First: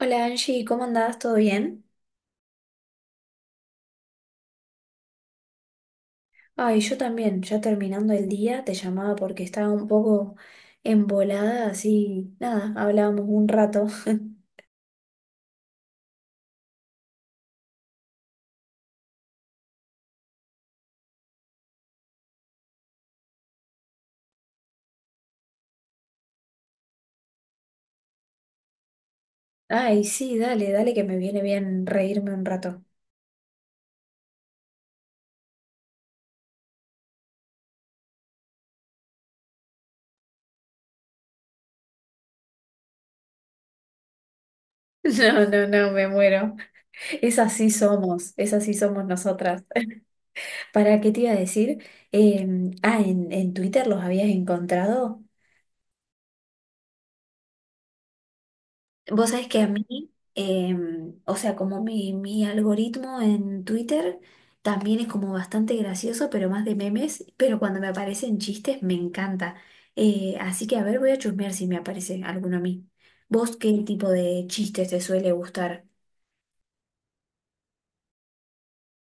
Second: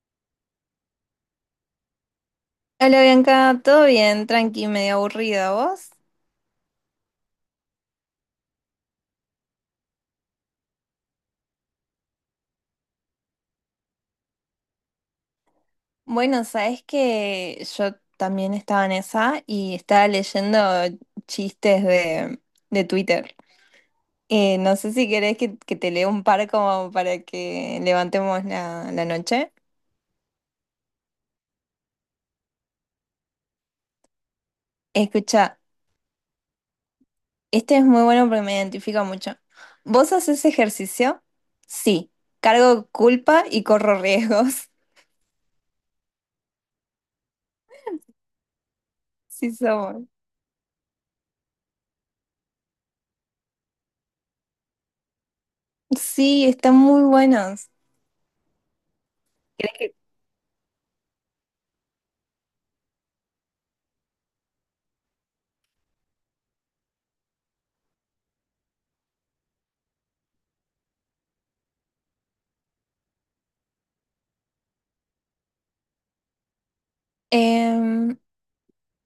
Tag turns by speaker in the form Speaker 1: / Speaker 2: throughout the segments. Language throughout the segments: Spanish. Speaker 1: Hola Angie, ¿cómo andás? ¿Todo bien?
Speaker 2: Hola Bianca, ¿todo bien? Tranqui, medio aburrida, ¿vos?
Speaker 1: Ay, yo también, ya terminando el día, te llamaba porque estaba un poco embolada, así, nada, hablábamos un rato.
Speaker 2: Bueno, sabes que yo también estaba en esa y estaba leyendo chistes de Twitter. No sé si querés que te lea un par como para que levantemos la noche.
Speaker 1: Ay, sí, dale, dale que me viene bien reírme un rato.
Speaker 2: Escucha, este es muy bueno porque me identifica mucho. ¿Vos haces ejercicio? Sí. Cargo culpa y corro riesgos.
Speaker 1: No, no, no, me muero. Es así somos
Speaker 2: Sí,
Speaker 1: nosotras.
Speaker 2: somos.
Speaker 1: ¿Para qué te iba a decir? Eh, en Twitter los habías encontrado.
Speaker 2: Sí, están muy buenos.
Speaker 1: Vos sabés que a mí, o sea, como mi algoritmo en Twitter también es como bastante gracioso, pero más de memes, pero cuando me aparecen chistes me encanta. Así que a ver, voy a chusmear si me aparece alguno a mí. ¿Vos qué tipo de chistes te suele gustar?
Speaker 2: Em,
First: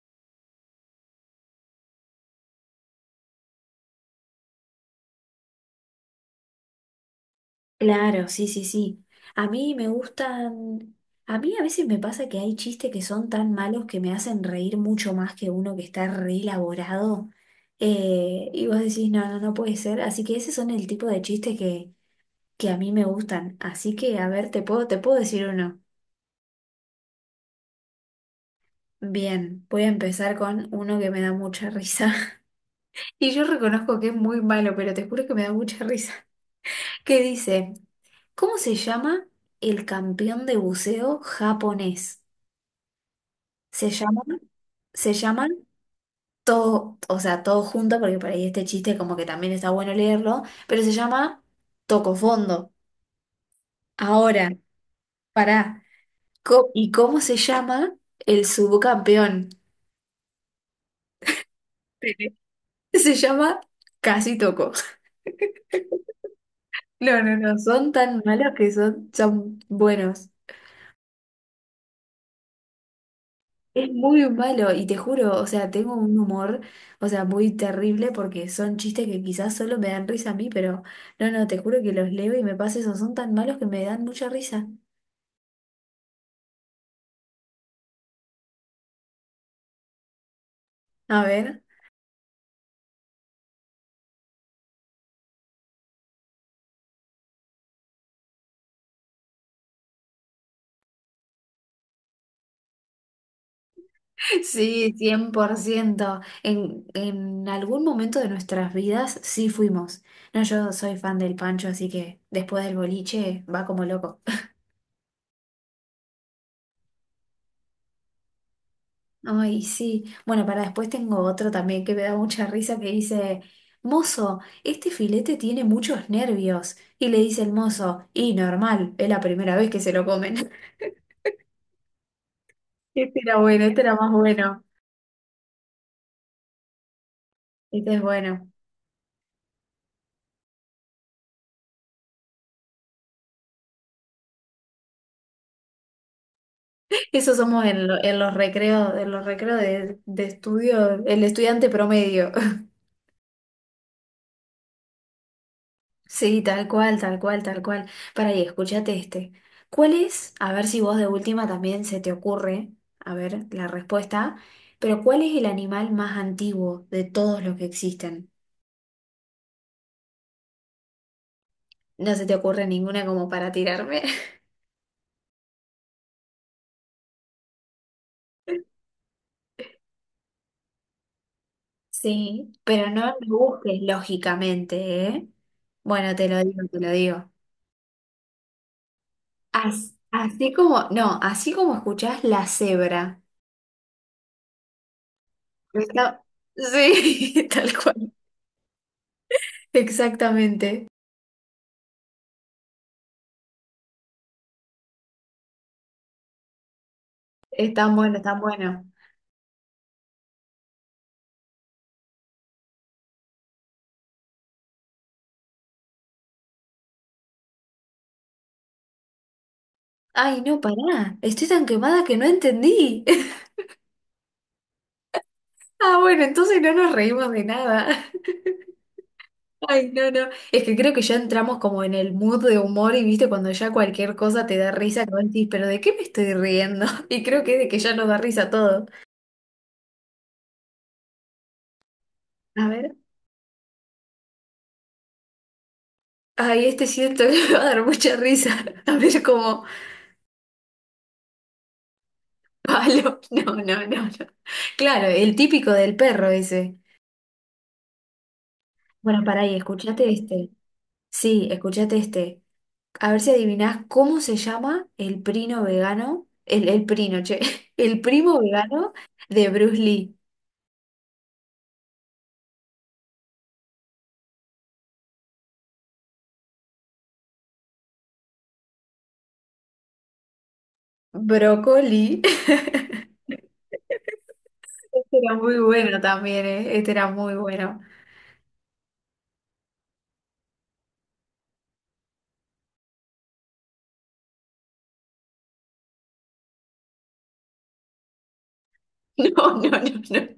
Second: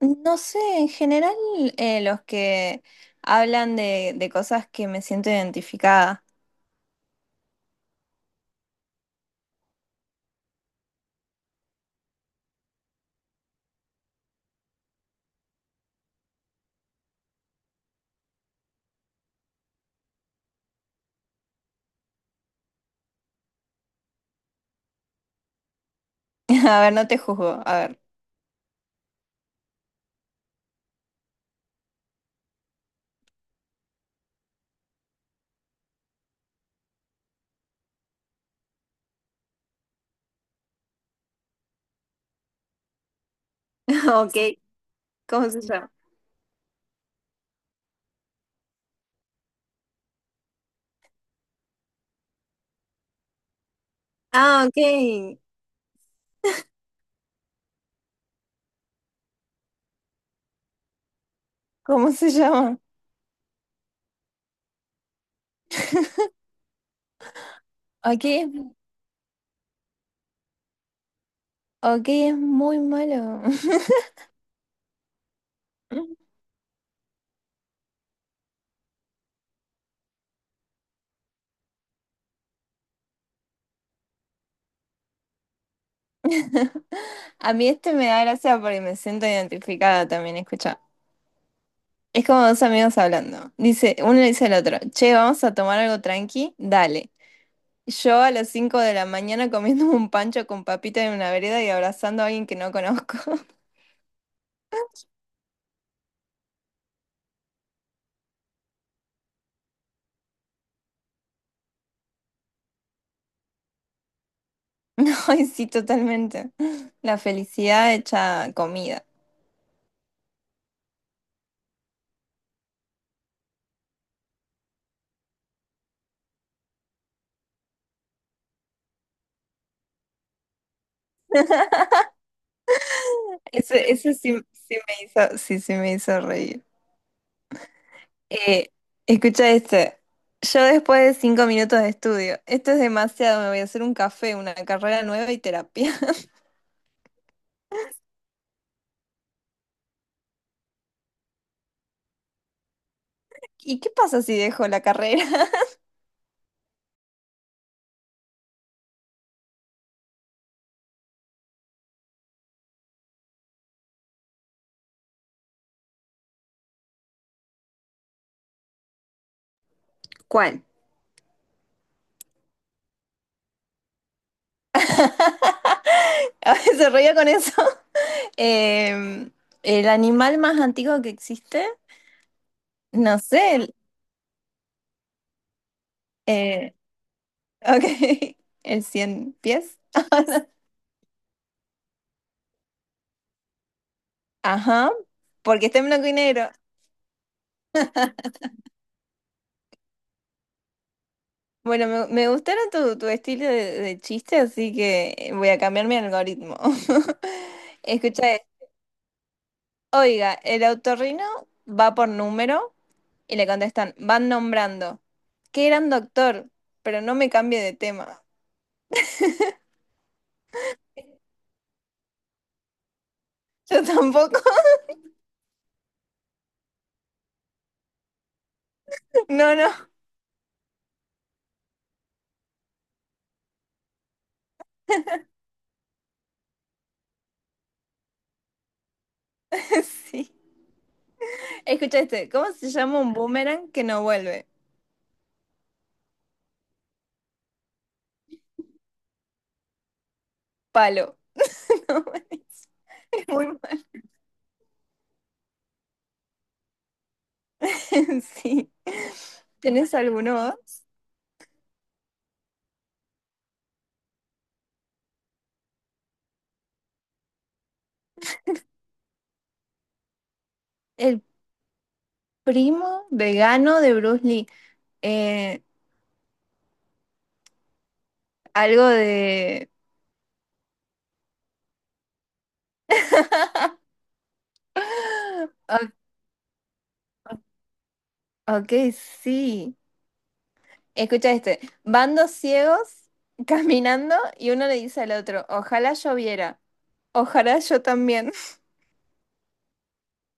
Speaker 2: No sé, en general los que hablan de cosas que me siento identificada.
Speaker 1: Claro, sí, sí, sí. A mí me gustan, a mí a veces me pasa que hay chistes que son tan malos que me hacen reír mucho más que uno que está re elaborado. Y vos decís, no, no, no puede ser. Así que ese son el tipo de chistes que a mí me gustan. Así que, a ver, te puedo decir uno.
Speaker 2: A ver, no te juzgo, a ver.
Speaker 1: Bien, voy a empezar con uno que me da mucha risa. Y yo reconozco que es muy malo, pero te juro que me da mucha risa. ¿Qué dice? ¿Cómo se llama el campeón de buceo japonés? Se
Speaker 2: Ok,
Speaker 1: llaman, se
Speaker 2: ¿cómo
Speaker 1: llaman
Speaker 2: se llama?
Speaker 1: todo, o sea, todo junto, porque por ahí este chiste como que también está bueno leerlo, pero se llama Toco Fondo. Ahora,
Speaker 2: Ah, ok.
Speaker 1: pará, ¿y cómo se llama el subcampeón?
Speaker 2: ¿Cómo se llama?
Speaker 1: Se llama Casi Toco. No, no, no, son tan
Speaker 2: Ok,
Speaker 1: malos que son, son buenos.
Speaker 2: ok, es muy malo.
Speaker 1: Es muy malo y te juro, o sea, tengo un humor, o sea, muy terrible porque son chistes que quizás solo me dan risa a mí, pero no, no, te juro que los leo y me pasa eso, son tan malos que me dan mucha risa.
Speaker 2: A mí este me da gracia porque me siento identificada también, escucha.
Speaker 1: A ver,
Speaker 2: Es como dos amigos hablando. Dice, uno le dice al otro, che, vamos a tomar algo tranqui, dale. Yo a las 5 de la mañana comiendo un pancho con papita en una vereda y abrazando a alguien que no conozco.
Speaker 1: sí, 100%. En algún momento de nuestras vidas sí fuimos. No, yo soy fan del Pancho, así que después del boliche va como loco.
Speaker 2: No, ay, sí, totalmente. La felicidad hecha comida.
Speaker 1: Ay, sí. Bueno, para después tengo otro también que me da mucha risa que dice, mozo, este filete tiene muchos nervios. Y le dice el mozo, y normal, es la primera vez que se lo comen. Este era bueno,
Speaker 2: Eso,
Speaker 1: este era más
Speaker 2: eso sí,
Speaker 1: bueno.
Speaker 2: sí, sí me hizo reír.
Speaker 1: Este es bueno.
Speaker 2: Eh, escucha este. Yo después de 5 minutos de estudio, esto es demasiado, me voy a hacer un café, una carrera nueva y terapia.
Speaker 1: Eso somos en los recreos de estudio, el estudiante promedio.
Speaker 2: ¿Y qué pasa si dejo la carrera?
Speaker 1: Sí, tal cual, tal cual, tal cual. Para ahí, escúchate este. ¿Cuál es? A ver si vos de última también se te ocurre, a ver la respuesta, pero ¿cuál es el animal más antiguo de todos los que existen?
Speaker 2: ¿Cuál?
Speaker 1: No se te ocurre ninguna como para tirarme.
Speaker 2: A veces se ríe con eso. Em, el animal más antiguo que existe,
Speaker 1: Sí, pero no
Speaker 2: no
Speaker 1: lo
Speaker 2: sé,
Speaker 1: busques lógicamente, ¿eh? Bueno, te lo digo,
Speaker 2: eh,
Speaker 1: te lo digo.
Speaker 2: ok, el 100 pies.
Speaker 1: Así como, no, así como escuchás, la cebra.
Speaker 2: Ajá, porque está en blanco y
Speaker 1: Está-
Speaker 2: negro.
Speaker 1: Sí, tal cual. Exactamente.
Speaker 2: Bueno, me gustaron tu estilo de chiste, así que voy a cambiar mi algoritmo.
Speaker 1: Están buenos,
Speaker 2: Escucha,
Speaker 1: están
Speaker 2: esto.
Speaker 1: buenos.
Speaker 2: Oiga, el autorrino va por número y le contestan, van nombrando. Qué gran doctor, pero no me cambie de tema.
Speaker 1: Ay, no, pará. Estoy tan quemada que no entendí.
Speaker 2: Yo tampoco.
Speaker 1: Ah, bueno, entonces no nos reímos de nada.
Speaker 2: No, no,
Speaker 1: Ay, no, no. Es que creo que ya entramos como en el mood de humor y viste cuando ya cualquier cosa te da risa, que vos decís, pero ¿de qué me estoy riendo? Y creo que es de que ya nos da risa todo.
Speaker 2: sí. Escucha este, ¿cómo
Speaker 1: A
Speaker 2: se
Speaker 1: ver.
Speaker 2: llama un boomerang que no vuelve?
Speaker 1: Ay, este siento que me va a dar mucha risa. A ver como,
Speaker 2: Palo. No,
Speaker 1: palo.
Speaker 2: es muy
Speaker 1: No,
Speaker 2: mal.
Speaker 1: no, no, no. Claro, el típico del perro ese.
Speaker 2: Sí.
Speaker 1: Bueno, pará, y
Speaker 2: ¿Tenés
Speaker 1: escuchate
Speaker 2: alguno
Speaker 1: este.
Speaker 2: vos?
Speaker 1: Sí, escuchate este. A ver si adivinás cómo se llama el primo vegano, el primo, che, el primo vegano de Bruce Lee.
Speaker 2: El primo vegano de Bruce Lee. Eh, algo de...
Speaker 1: Brócoli. Este era muy
Speaker 2: O-
Speaker 1: bueno también, ¿eh? Este era muy bueno.
Speaker 2: Ok, sí. Escucha este. Van dos ciegos caminando y uno le dice al otro, ojalá yo viera. Ojalá yo también.
Speaker 1: No, no, no, no.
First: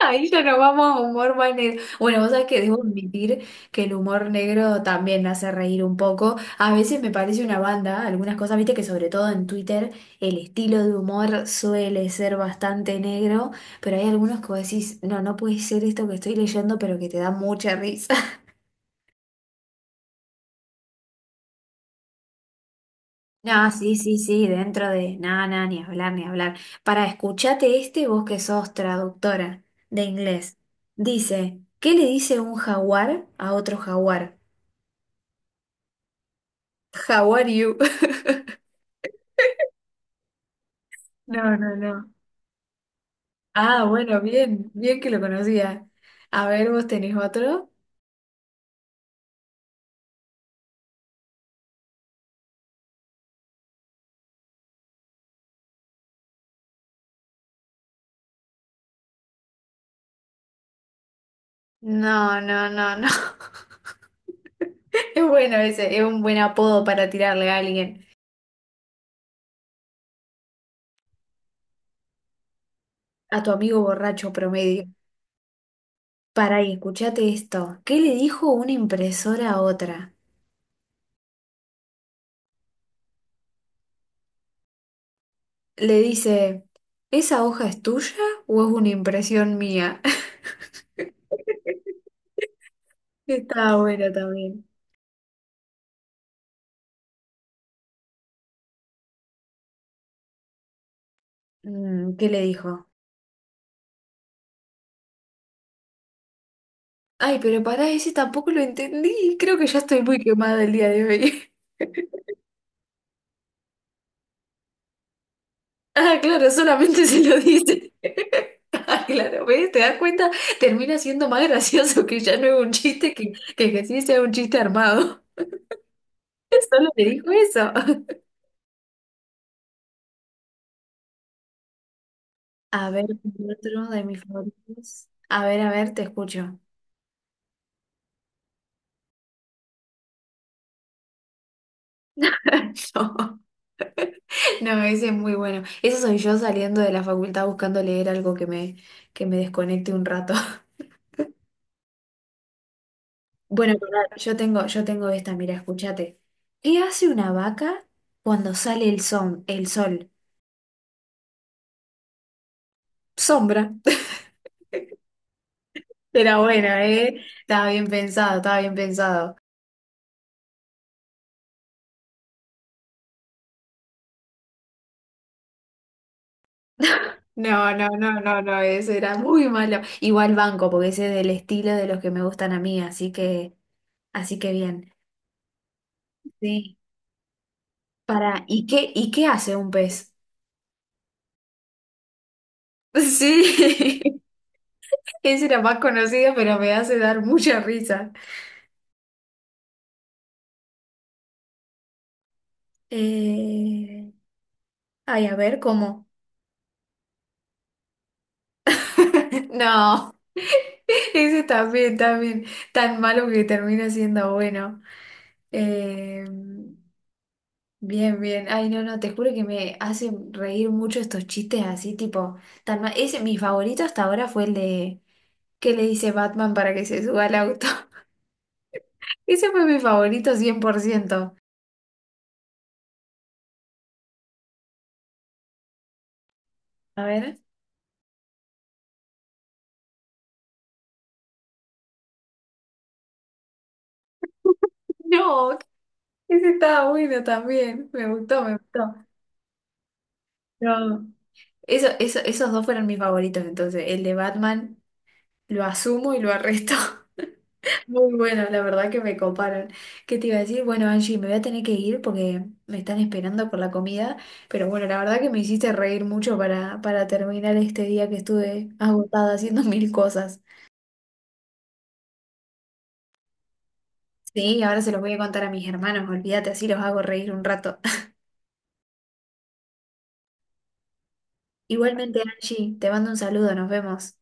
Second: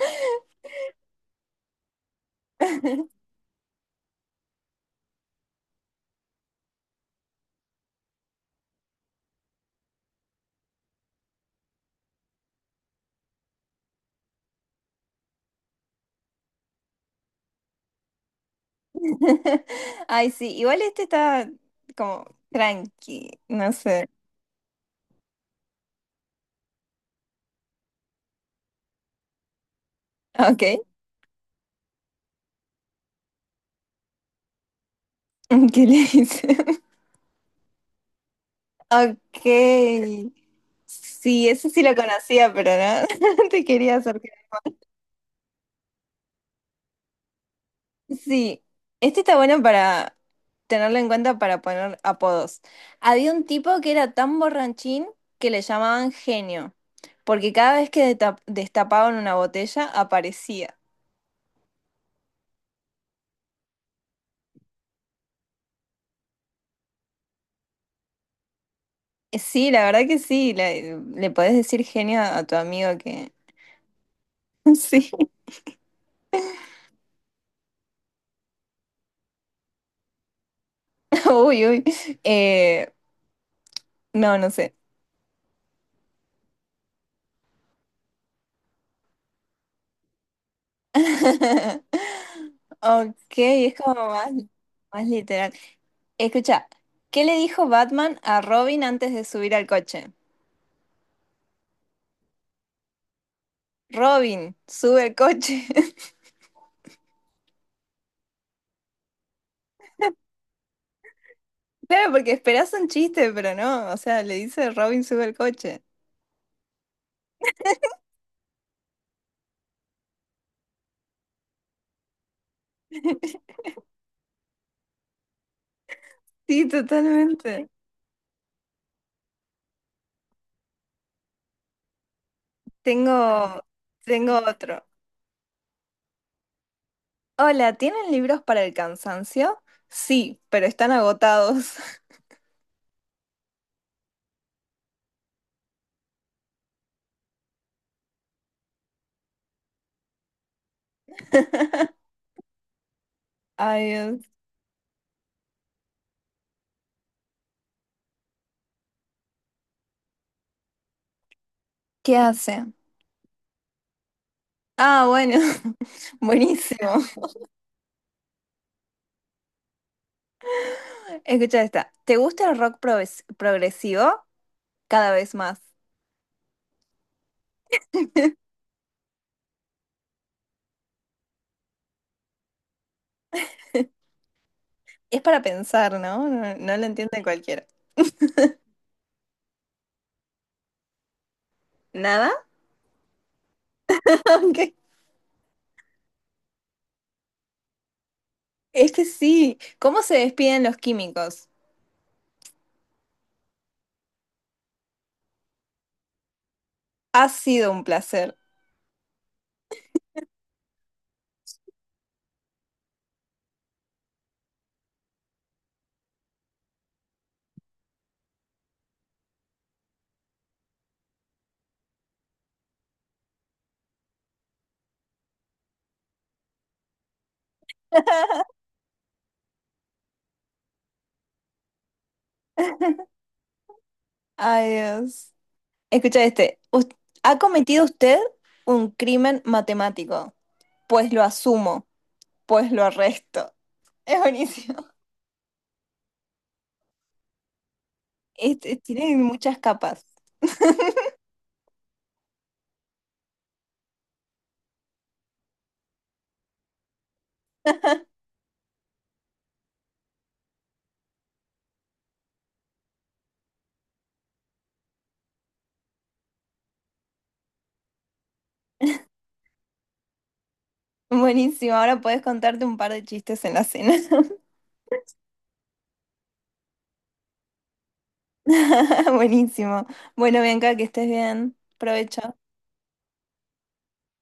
Speaker 1: Ahí ya nos vamos a humor más negro. Bueno, vos sabés que debo admitir que el humor negro también me hace reír un poco. A veces me parece una banda, algunas cosas, viste que sobre todo en Twitter el estilo de humor suele ser bastante negro, pero hay algunos que vos decís, no, no puede ser esto que estoy leyendo, pero que te da mucha risa.
Speaker 2: Ay, sí, igual este está como tranqui,
Speaker 1: No,
Speaker 2: no
Speaker 1: sí,
Speaker 2: sé.
Speaker 1: sí, sí, dentro de nada, nada, ni hablar, ni hablar. Para escuchate este, vos que sos traductora de inglés.
Speaker 2: Ok,
Speaker 1: Dice, ¿qué le dice un jaguar a otro jaguar?
Speaker 2: ¿qué le dicen?
Speaker 1: How are you?
Speaker 2: Ok, sí,
Speaker 1: No,
Speaker 2: ese
Speaker 1: no,
Speaker 2: sí lo
Speaker 1: no.
Speaker 2: conocía, pero no, te
Speaker 1: Ah,
Speaker 2: quería
Speaker 1: bueno,
Speaker 2: hacer.
Speaker 1: bien, bien que lo conocía. A ver, ¿vos tenés otro?
Speaker 2: Sí, este está bueno para tenerlo en cuenta para poner apodos. Había un tipo que era tan borrachín que le llamaban genio, porque cada vez que destapaban una botella aparecía.
Speaker 1: No, no, no, no. Es bueno ese, es un buen apodo para tirarle a alguien,
Speaker 2: Sí, la verdad que sí, le podés decir genio a tu amigo.
Speaker 1: a tu amigo borracho promedio.
Speaker 2: Sí,
Speaker 1: Para ahí, escuchate esto. ¿Qué le dijo una impresora a otra?
Speaker 2: uy, uy. Eh, no, no sé.
Speaker 1: Le dice, ¿esa hoja es tuya o es una impresión mía?
Speaker 2: Ok, es
Speaker 1: Está
Speaker 2: como
Speaker 1: bueno
Speaker 2: más,
Speaker 1: también.
Speaker 2: más literal. Escucha, ¿qué le dijo Batman a Robin antes de subir al coche?
Speaker 1: Mm, ¿qué le dijo?
Speaker 2: Robin, sube el coche.
Speaker 1: Ay, pero pará, ese tampoco lo entendí. Creo que ya estoy muy quemada el día de hoy.
Speaker 2: Claro, porque esperás un chiste, pero no. O sea, le dice Robin, sube el coche.
Speaker 1: Ah, claro, solamente se lo dice. Ah, claro, ¿ves? ¿Te das cuenta? Termina siendo más gracioso que ya no es un chiste, que sí sea un chiste armado.
Speaker 2: Sí,
Speaker 1: Solo te dijo
Speaker 2: totalmente.
Speaker 1: eso. A ver,
Speaker 2: Tengo,
Speaker 1: otro de mis
Speaker 2: tengo otro.
Speaker 1: favoritos. A ver, te escucho.
Speaker 2: Hola, ¿tienen libros para el cansancio? Sí, pero están agotados.
Speaker 1: No, no, ese es muy bueno. Eso soy yo saliendo de la facultad buscando leer algo que me desconecte un rato. Bueno, pará,
Speaker 2: Ay,
Speaker 1: yo tengo esta, mira, escúchate. ¿Qué hace una vaca cuando sale el sol? El sol.
Speaker 2: ¿qué hace?
Speaker 1: Sombra.
Speaker 2: Ah, bueno,
Speaker 1: Era buena,
Speaker 2: buenísimo.
Speaker 1: ¿eh? Estaba bien pensado, estaba bien pensado.
Speaker 2: Escucha esta. ¿Te gusta el rock progresivo? Cada vez más.
Speaker 1: No, no, no, no, no, ese era muy malo. Igual banco, porque ese es del estilo de los que me gustan a mí, así que bien.
Speaker 2: Es para pensar, ¿no? No,
Speaker 1: Sí.
Speaker 2: no lo entiende cualquiera.
Speaker 1: Para, ¿y qué hace un pez?
Speaker 2: ¿Nada?
Speaker 1: Sí,
Speaker 2: Ok.
Speaker 1: ese era más conocido, pero me hace dar mucha risa.
Speaker 2: Es que sí. ¿Cómo se despiden los químicos?
Speaker 1: Eh, ay, a ver, ¿cómo?
Speaker 2: Ha sido un placer.
Speaker 1: No, ese también, también, tan malo que termina siendo bueno. Eh, bien, bien. Ay, no, no, te juro que me hacen reír mucho estos chistes así, tipo, tan mal. Ese, mi favorito hasta ahora fue el de que le dice Batman para que se suba al auto. Ese fue mi favorito 100%.
Speaker 2: Ay, Dios. Escucha este.
Speaker 1: A
Speaker 2: ¿Ha
Speaker 1: ver.
Speaker 2: cometido usted un crimen matemático? Pues lo asumo, pues lo arresto. Es buenísimo.
Speaker 1: No, ese estaba bueno también. Me gustó, me
Speaker 2: Este,
Speaker 1: gustó.
Speaker 2: tiene muchas capas.
Speaker 1: No. Eso, esos dos fueron mis favoritos, entonces, el de Batman. Lo asumo y lo arresto. Muy bueno, la verdad que me coparon. ¿Qué te iba a decir? Bueno, Angie, me voy a tener que ir porque me están esperando por la comida. Pero bueno, la verdad que me hiciste reír mucho para terminar este día que estuve agotada haciendo 1000 cosas.
Speaker 2: Buenísimo, ahora podés contarte un par de chistes en la cena.
Speaker 1: Sí, ahora se los voy a contar a mis hermanos, olvídate, así los hago reír un rato.
Speaker 2: Buenísimo. Bueno, Bianca, que estés bien.
Speaker 1: Igualmente,
Speaker 2: Provecho.
Speaker 1: Angie, te mando un saludo, nos vemos.